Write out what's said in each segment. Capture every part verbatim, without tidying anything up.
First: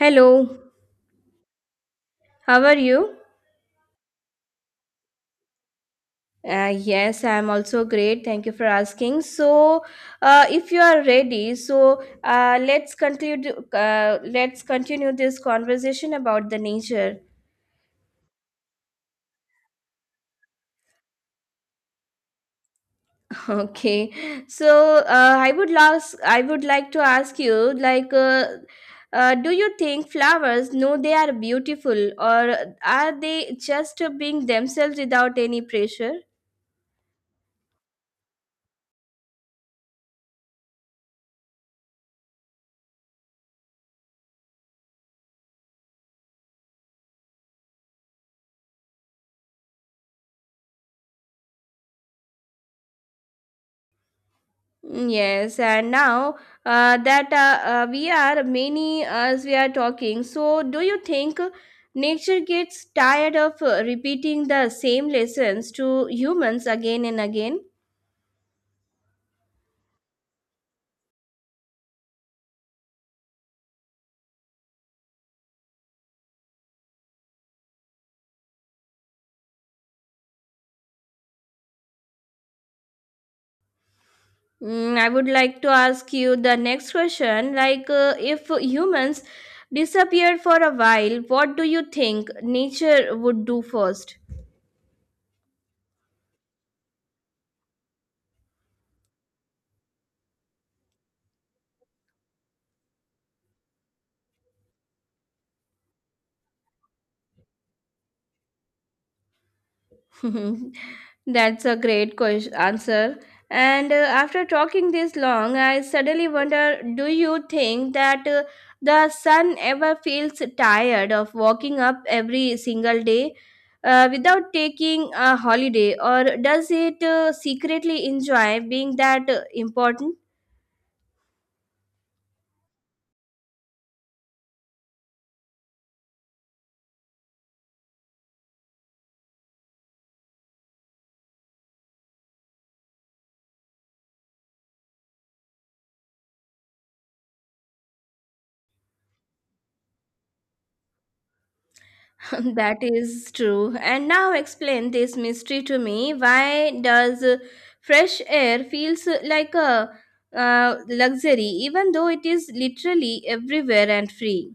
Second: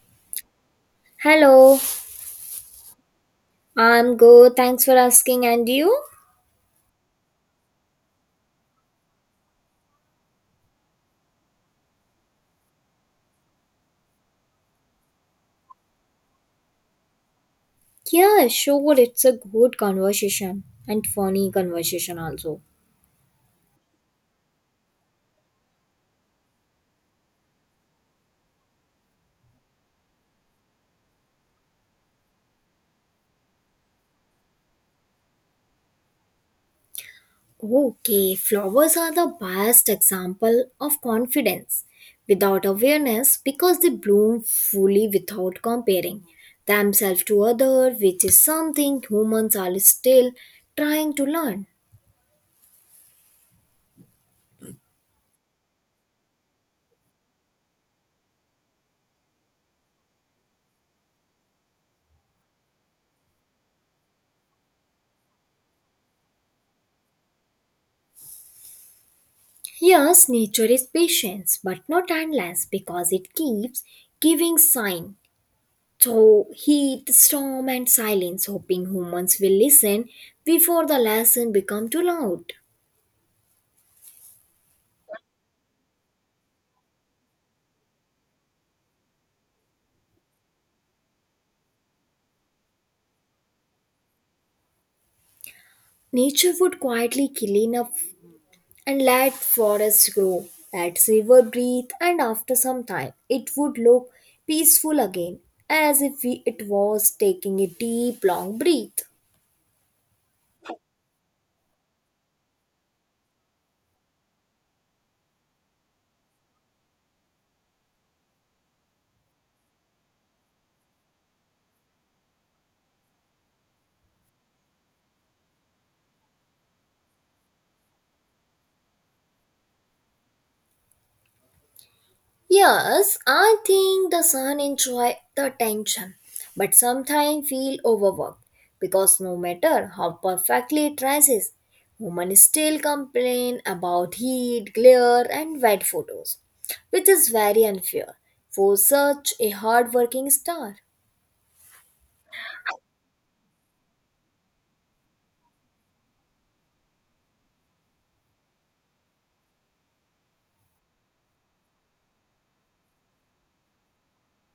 Hello, Hello, how are you? I'm good. Thanks for asking. And you? Uh, yes, I'm also great. Thank you for asking. So, uh, if you are ready, so uh, let's conclude. Uh, let's continue this conversation about the nature. Yeah, sure. It's a good conversation and funny conversation also. Okay. So, uh, I would last. I would like to ask you, like, uh, uh, do you think flowers know they are beautiful, or are they just being themselves without any pressure? Okay, flowers are the best example of confidence without awareness because they bloom fully without comparing themselves to other, which is something humans are still trying to learn. Mm, yes, and now uh, that uh, uh, we are many as we are talking, so do you think nature gets tired of uh, repeating the same lessons to humans again and again? Yes, nature is patient but not endless because it keeps giving sign. So heat, storm, and silence, hoping humans will listen before the lesson become too loud. Mm, I would like to ask you the next question like, uh, if humans disappeared for a while, what do you think nature would do first? Nature would quietly clean up and let forests grow, let river breathe, and after some time, it would look peaceful again, as if we, it was taking a deep, long breath. That's a great question answer. And uh, after talking this long, I suddenly wonder, do you think that uh, the sun ever feels tired of walking up every single day uh, without taking a holiday, or does it uh, secretly enjoy being that uh, important? Yes, I think the son enjoy the tension, but sometimes feel overworked because no matter how perfectly it dresses, women still complain about heat, glare, and wet photos, which is very unfair for such a hard-working star. That is true. And now explain this mystery to me. Why does uh, fresh air feels uh, like a uh, luxury, even though it is literally everywhere and free?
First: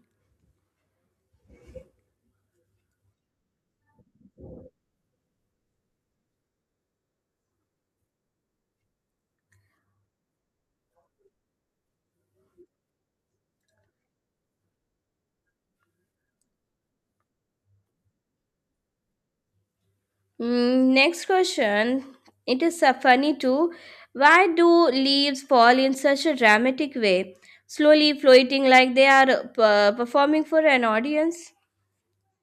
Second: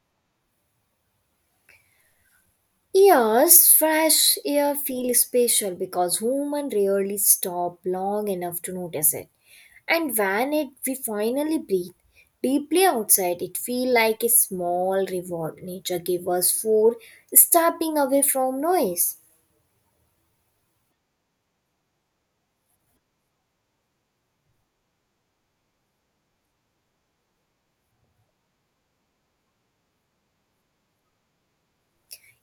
Yes, fresh air feels special because human rarely stop long enough to notice it. And when it we finally breathe deeply outside, it feel like a small reward nature gave us for stepping away from noise. Mm, next question. It is so funny too. Why do leaves fall in such a dramatic way, slowly floating like they are uh, performing for an audience?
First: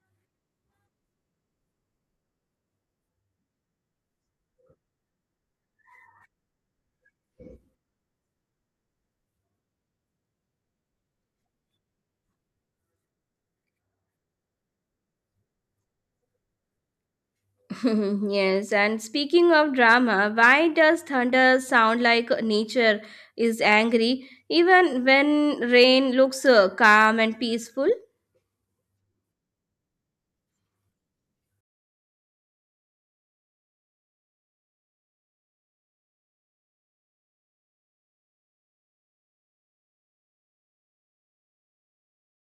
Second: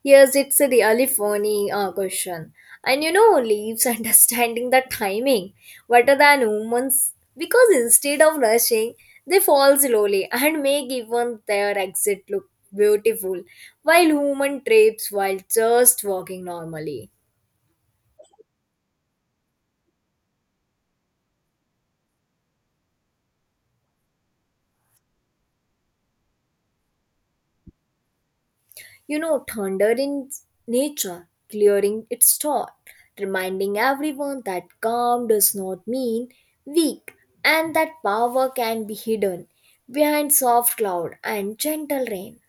Yes, it's a really funny uh, question. And you know, leaves understanding the timing better than humans because instead of rushing, they fall slowly and make even their exit look beautiful while human trips while just walking normally. Yes, and speaking of drama, why does thunder sound like nature is angry even when rain looks uh, calm and peaceful? You know, thunder in nature, clearing its storm, reminding everyone that calm does not mean weak and that power can be hidden behind soft cloud and gentle rain.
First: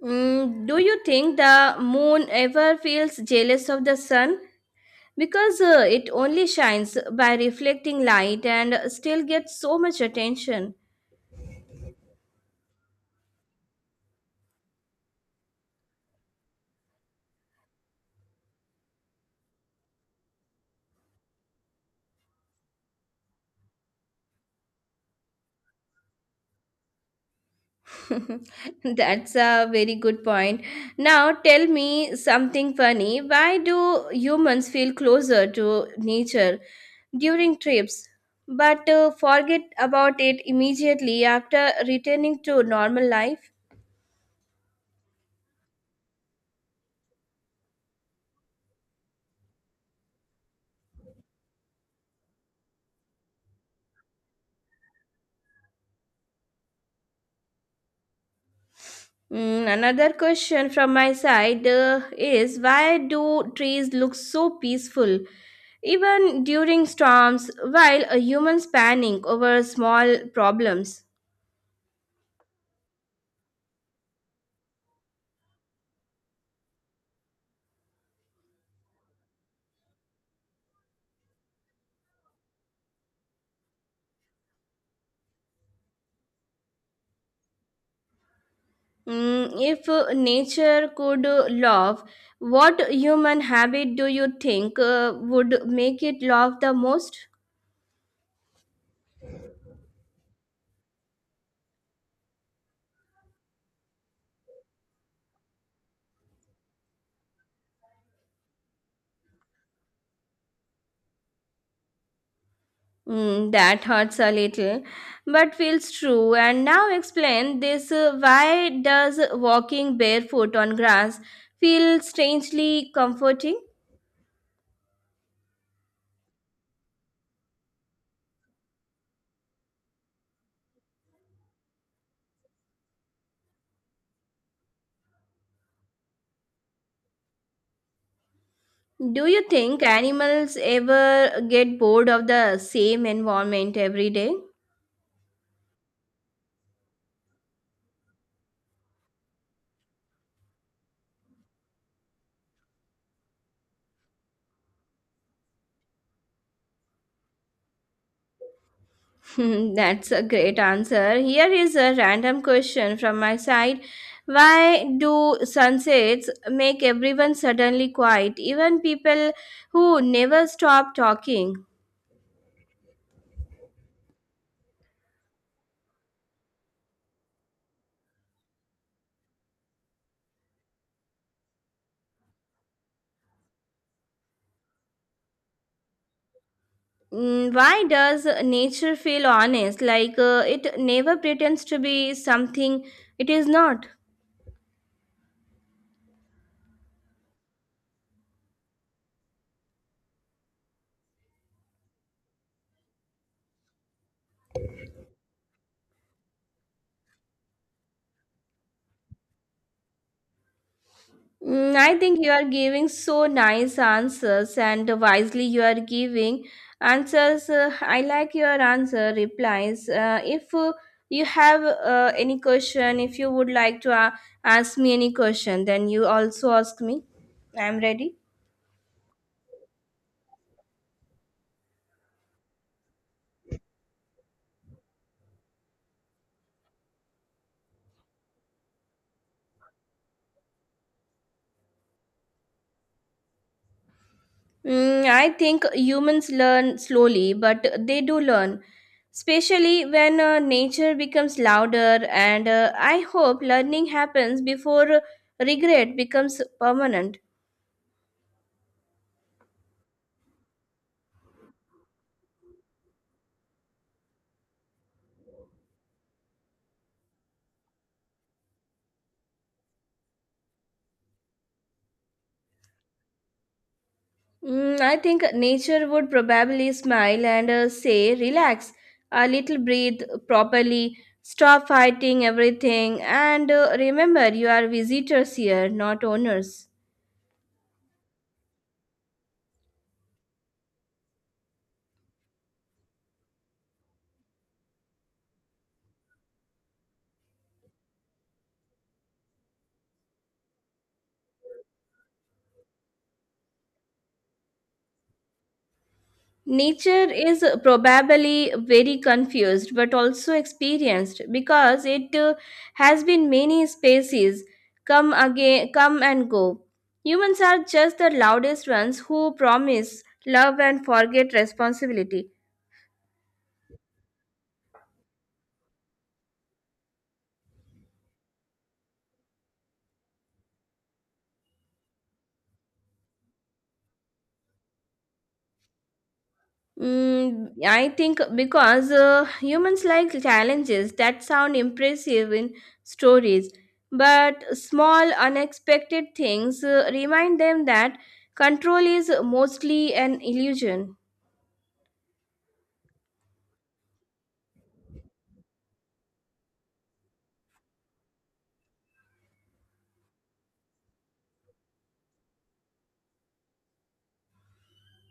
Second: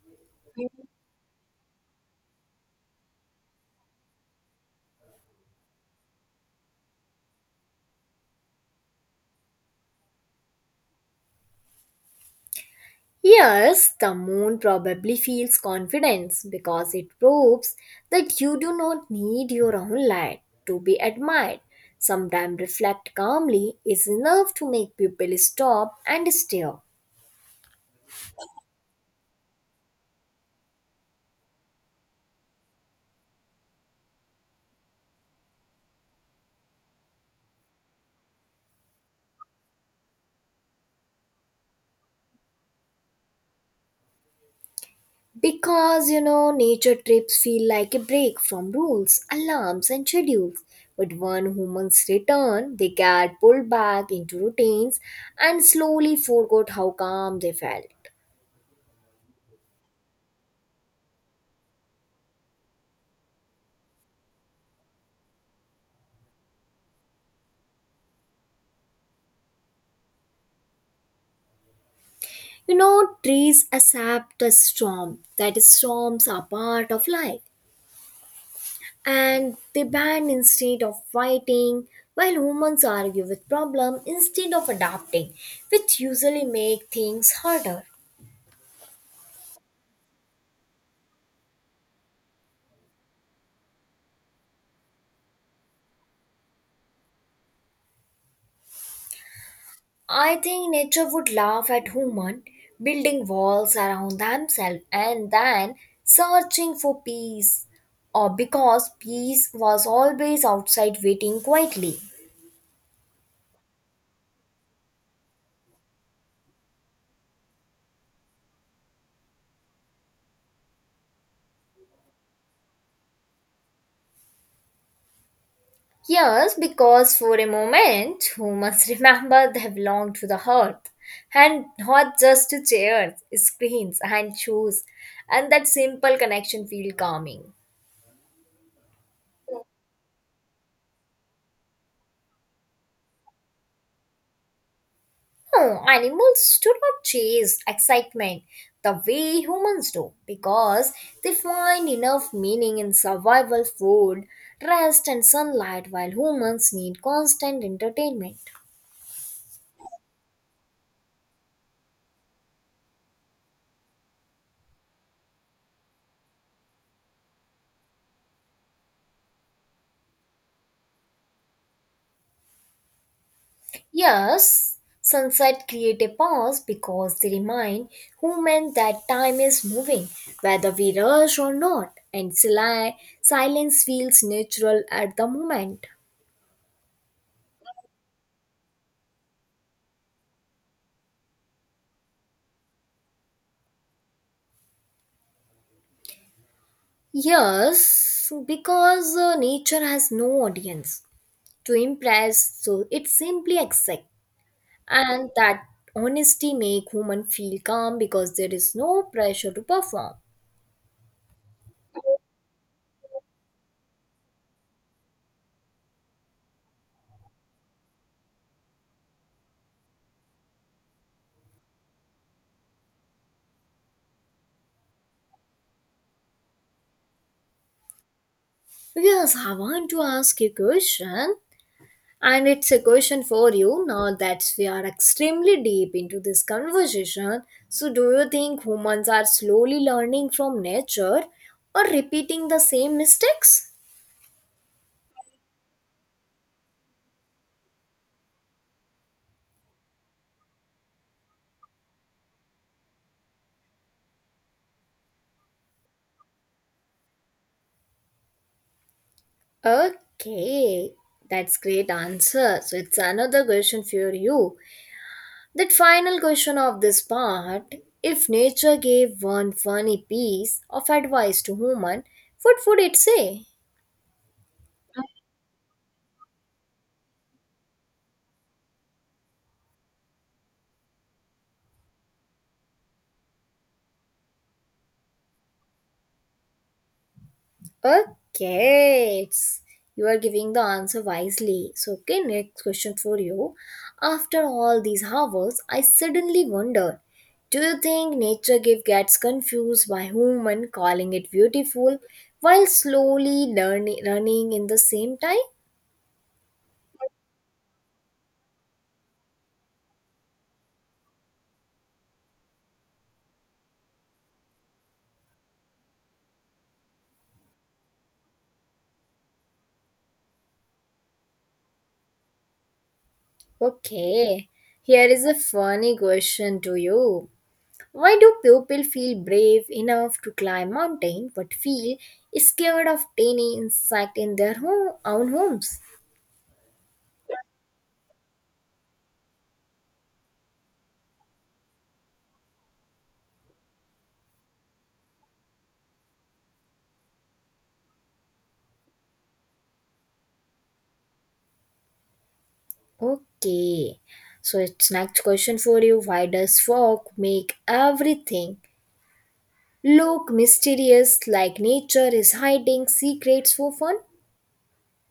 Mm, do you think the moon ever feels jealous of the sun? Because uh, it only shines by reflecting light and still gets so much attention. Yes, the moon probably feels confidence because it proves that you do not need your own light to be admired. Sometimes reflect calmly is enough to make people stop and stare. That's a very good point. Now tell me something funny. Why do humans feel closer to nature during trips, but uh, forget about it immediately after returning to normal life? Because you know, nature trips feel like a break from rules, alarms, and schedules. But when humans return, they get pulled back into routines and slowly forgot how calm they felt. Mm, another question from my side uh, is why do trees look so peaceful even during storms while a human's panic over small problems? You know, trees accept a storm, that storms are part of life, and they bend instead of fighting, while humans argue with problem instead of adapting, which usually make things harder. Mm, if uh, nature could uh, love, what human habit do you think uh, would make it love the most? I think nature would laugh at human building walls around themselves and then searching for peace or because peace was always outside waiting quietly. Mm, that hurts a little, but feels true. And now explain this, uh, why does walking barefoot on grass feel strangely comforting? Yes, because for a moment humans remember they belong to the earth and not just to chairs, screens and shoes and that simple connection feel calming. Do you think animals ever get bored of the same environment every day? No, animals do not chase excitement the way humans do because they find enough meaning in survival, food, rest, and sunlight, while humans need constant entertainment. Hmm, that's a great answer. Here is a random question from my side. Why do sunsets make everyone suddenly quiet, even people who never stop talking? Yes, sunset create a pause because they remind humans that time is moving, whether we rush or not, and sili- silence feels natural at the moment. Mm, why does nature feel honest, like uh, it never pretends to be something it is not? Yes, because uh, nature has no audience to impress, so it's simply exact, and that honesty make women feel calm because there is no pressure to perform. Mm, I think you are giving so nice answers, and wisely you are giving answers. uh, I like your answer replies. Uh, if uh, you have uh, any question, if you would like to uh, ask me any question, then you also ask me. I am ready. Yes, I want to ask you a question, and it's a question for you. Now that we are extremely deep into this conversation, so do you think humans are slowly learning from nature or repeating the same mistakes? Mm, I think humans learn slowly, but they do learn, especially when uh, nature becomes louder. And uh, I hope learning happens before regret becomes permanent. Okay, that's great answer. So it's another question for you. That final question of this part, if nature gave one funny piece of advice to human, what would it say? Mm, I think nature would probably smile and uh, say, "Relax a little, breathe properly, stop fighting everything, and uh, remember you are visitors here, not owners." Okay, it's, you are giving the answer wisely. So, okay, next question for you. After all these hours, I suddenly wonder, do you think nature give gets confused by human calling it beautiful while slowly learning, running in the same time? Nature is probably very confused but also experienced, because it uh, has been many species come again come and go. Humans are just the loudest ones who promise love and forget responsibility. Okay, here is a funny question to you. Why do people feel brave enough to climb mountain but feel scared of tiny insect in their home, own homes? Mm, I think because uh, humans like challenges that sound impressive in stories, but small, unexpected things uh, remind them that control is mostly an illusion. Okay, so it's next question for you. Why does fog make everything look mysterious like nature is hiding secrets for fun?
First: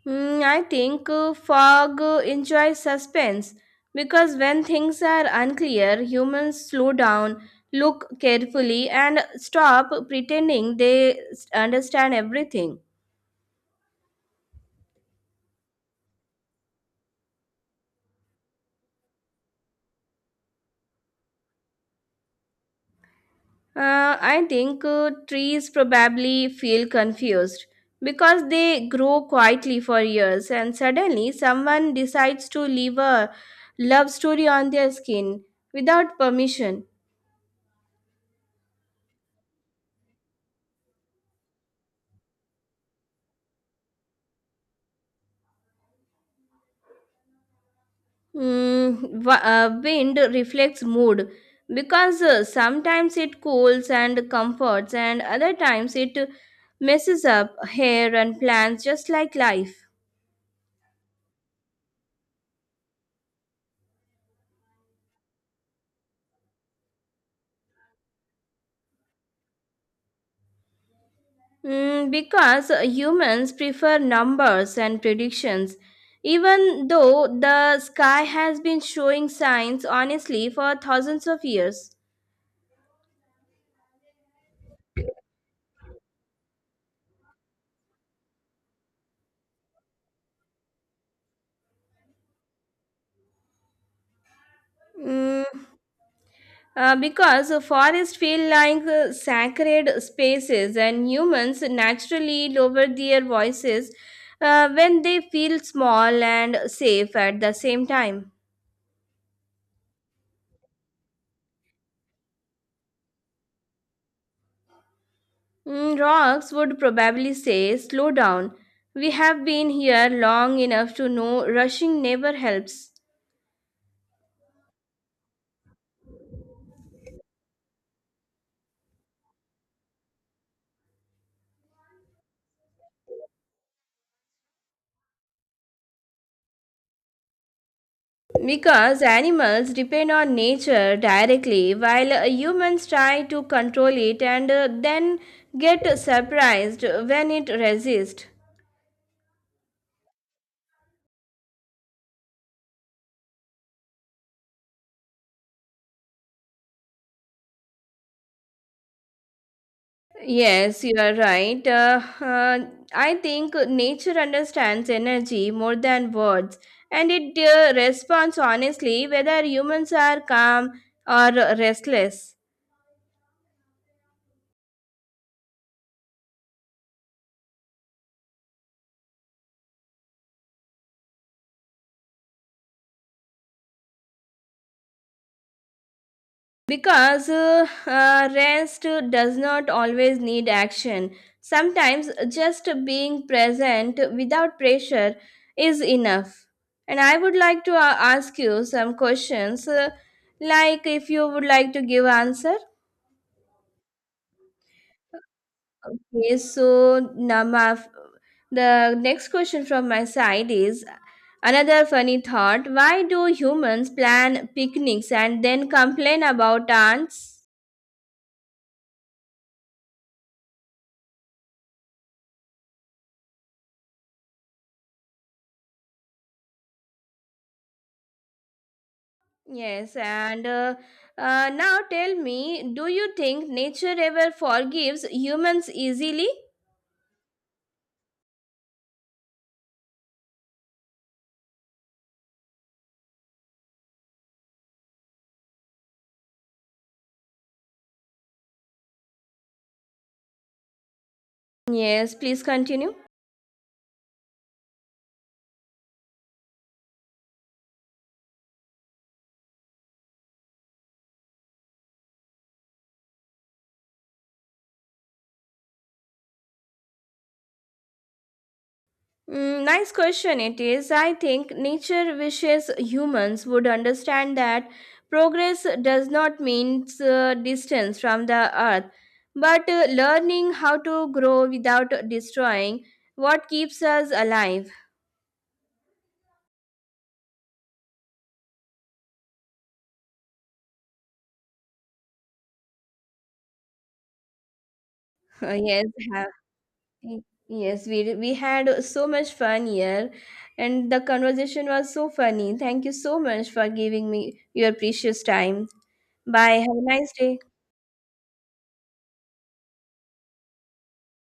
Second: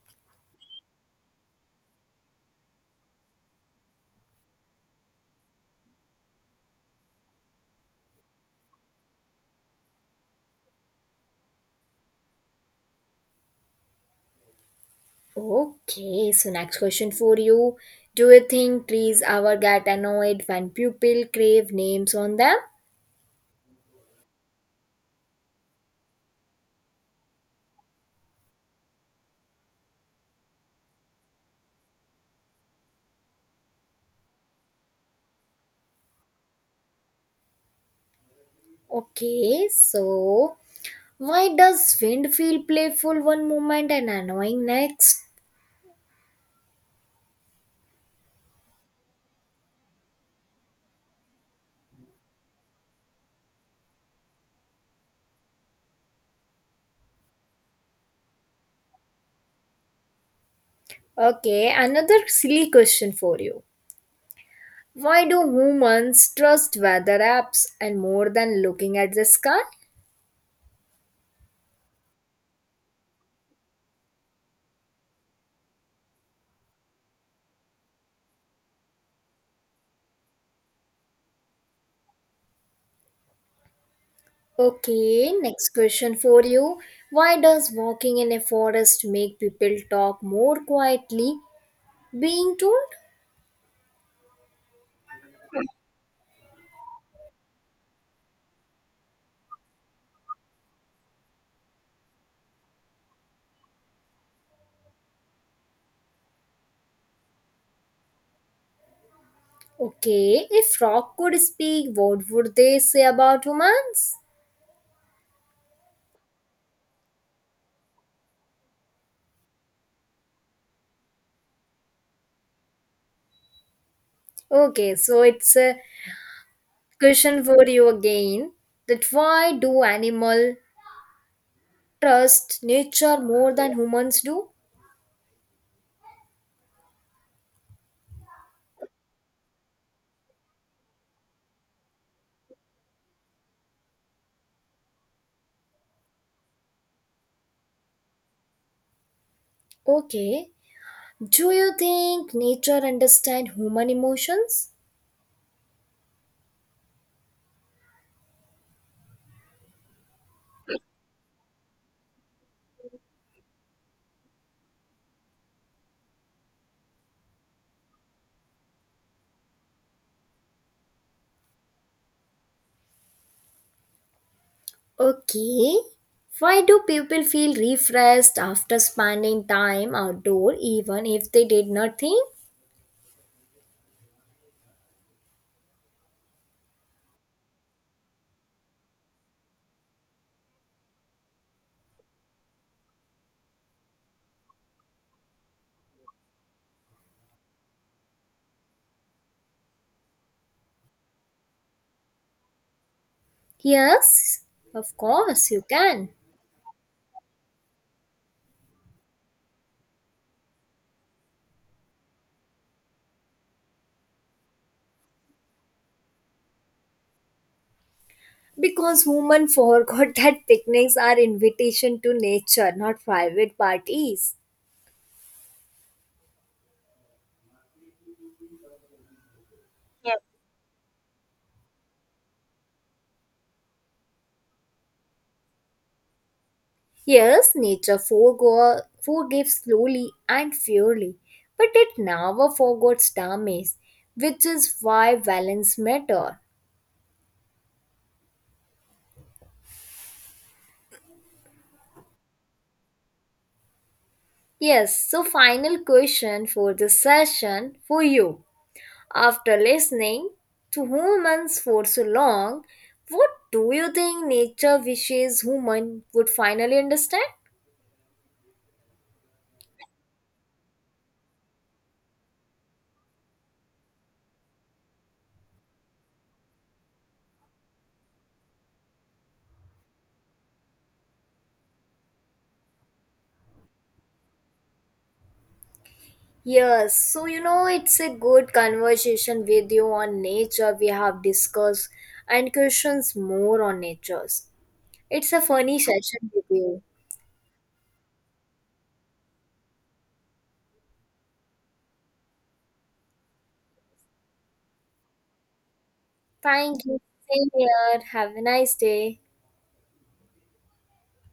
Mm, I think uh, fog uh, enjoys suspense because when things are unclear, humans slow down, look carefully, and stop pretending they s- understand everything. Okay, so next question for you. Do you think trees ever get annoyed when people crave names on them? Uh, I think uh, trees probably feel confused because they grow quietly for years and suddenly someone decides to leave a love story on their skin without permission. Okay, so why does wind feel playful one moment and annoying next? Mm, wa- uh, wind reflects mood because uh, sometimes it cools and comforts, and other times it messes up hair and plants, just like life. Okay, another silly question for you. Why do humans trust weather apps and more than looking at the sky? Mm, because humans prefer numbers and predictions, even though the sky has been showing signs honestly for thousands of years. Okay, next question for you. Why does walking in a forest make people talk more quietly? Being told? Mm, uh, because forests feel like uh, sacred spaces, and humans naturally lower their voices uh, when they feel small and safe at the same time. Okay, if frog could speak, what would they say about humans? Mm, rocks would probably say, "Slow down. We have been here long enough to know rushing never helps." Okay, so it's a question for you again, that why do animal trust nature more than humans do? Because animals depend on nature directly, while uh, humans try to control it and uh, then get surprised when it resists. Okay, do you think nature understand human emotions? Yes, you are right. Uh, uh, I think nature understands energy more than words, and it uh, responds honestly whether humans are calm or restless. Okay, why do people feel refreshed after spending time outdoor even if they did nothing? Because uh, uh, rest does not always need action. Sometimes just being present without pressure is enough. And I would like to uh, ask you some questions, uh, like if you would like to give answer. Yes, of course you can. Okay, so now my, the next question from my side is another funny thought. Why do humans plan picnics and then complain about ants? Because human forgot that picnics are invitation to nature, not private parties. Yes, and uh, uh, now tell me, do you think nature ever forgives humans easily? Yes, nature forego- forgives slowly and fairly, but it never forgets damage, which is why balance matter. Yes, please continue. Yes, so final question for this session for you. After listening to humans for so long, what do you think nature wishes human would finally understand? Mm, nice question it is. I think nature wishes humans would understand that progress does not mean uh, distance from the earth, but uh, learning how to grow without destroying what keeps us alive. Yes, so you know, it's a good conversation with you on nature. We have discussed and questions more on natures. It's a Uh, funny yes, ha- session with you. y- yes, we, we had so much fun here, and the conversation was so funny. Thank you so much for giving me your precious time. Bye. Have a Thank you. nice day. Same here. Have a nice day.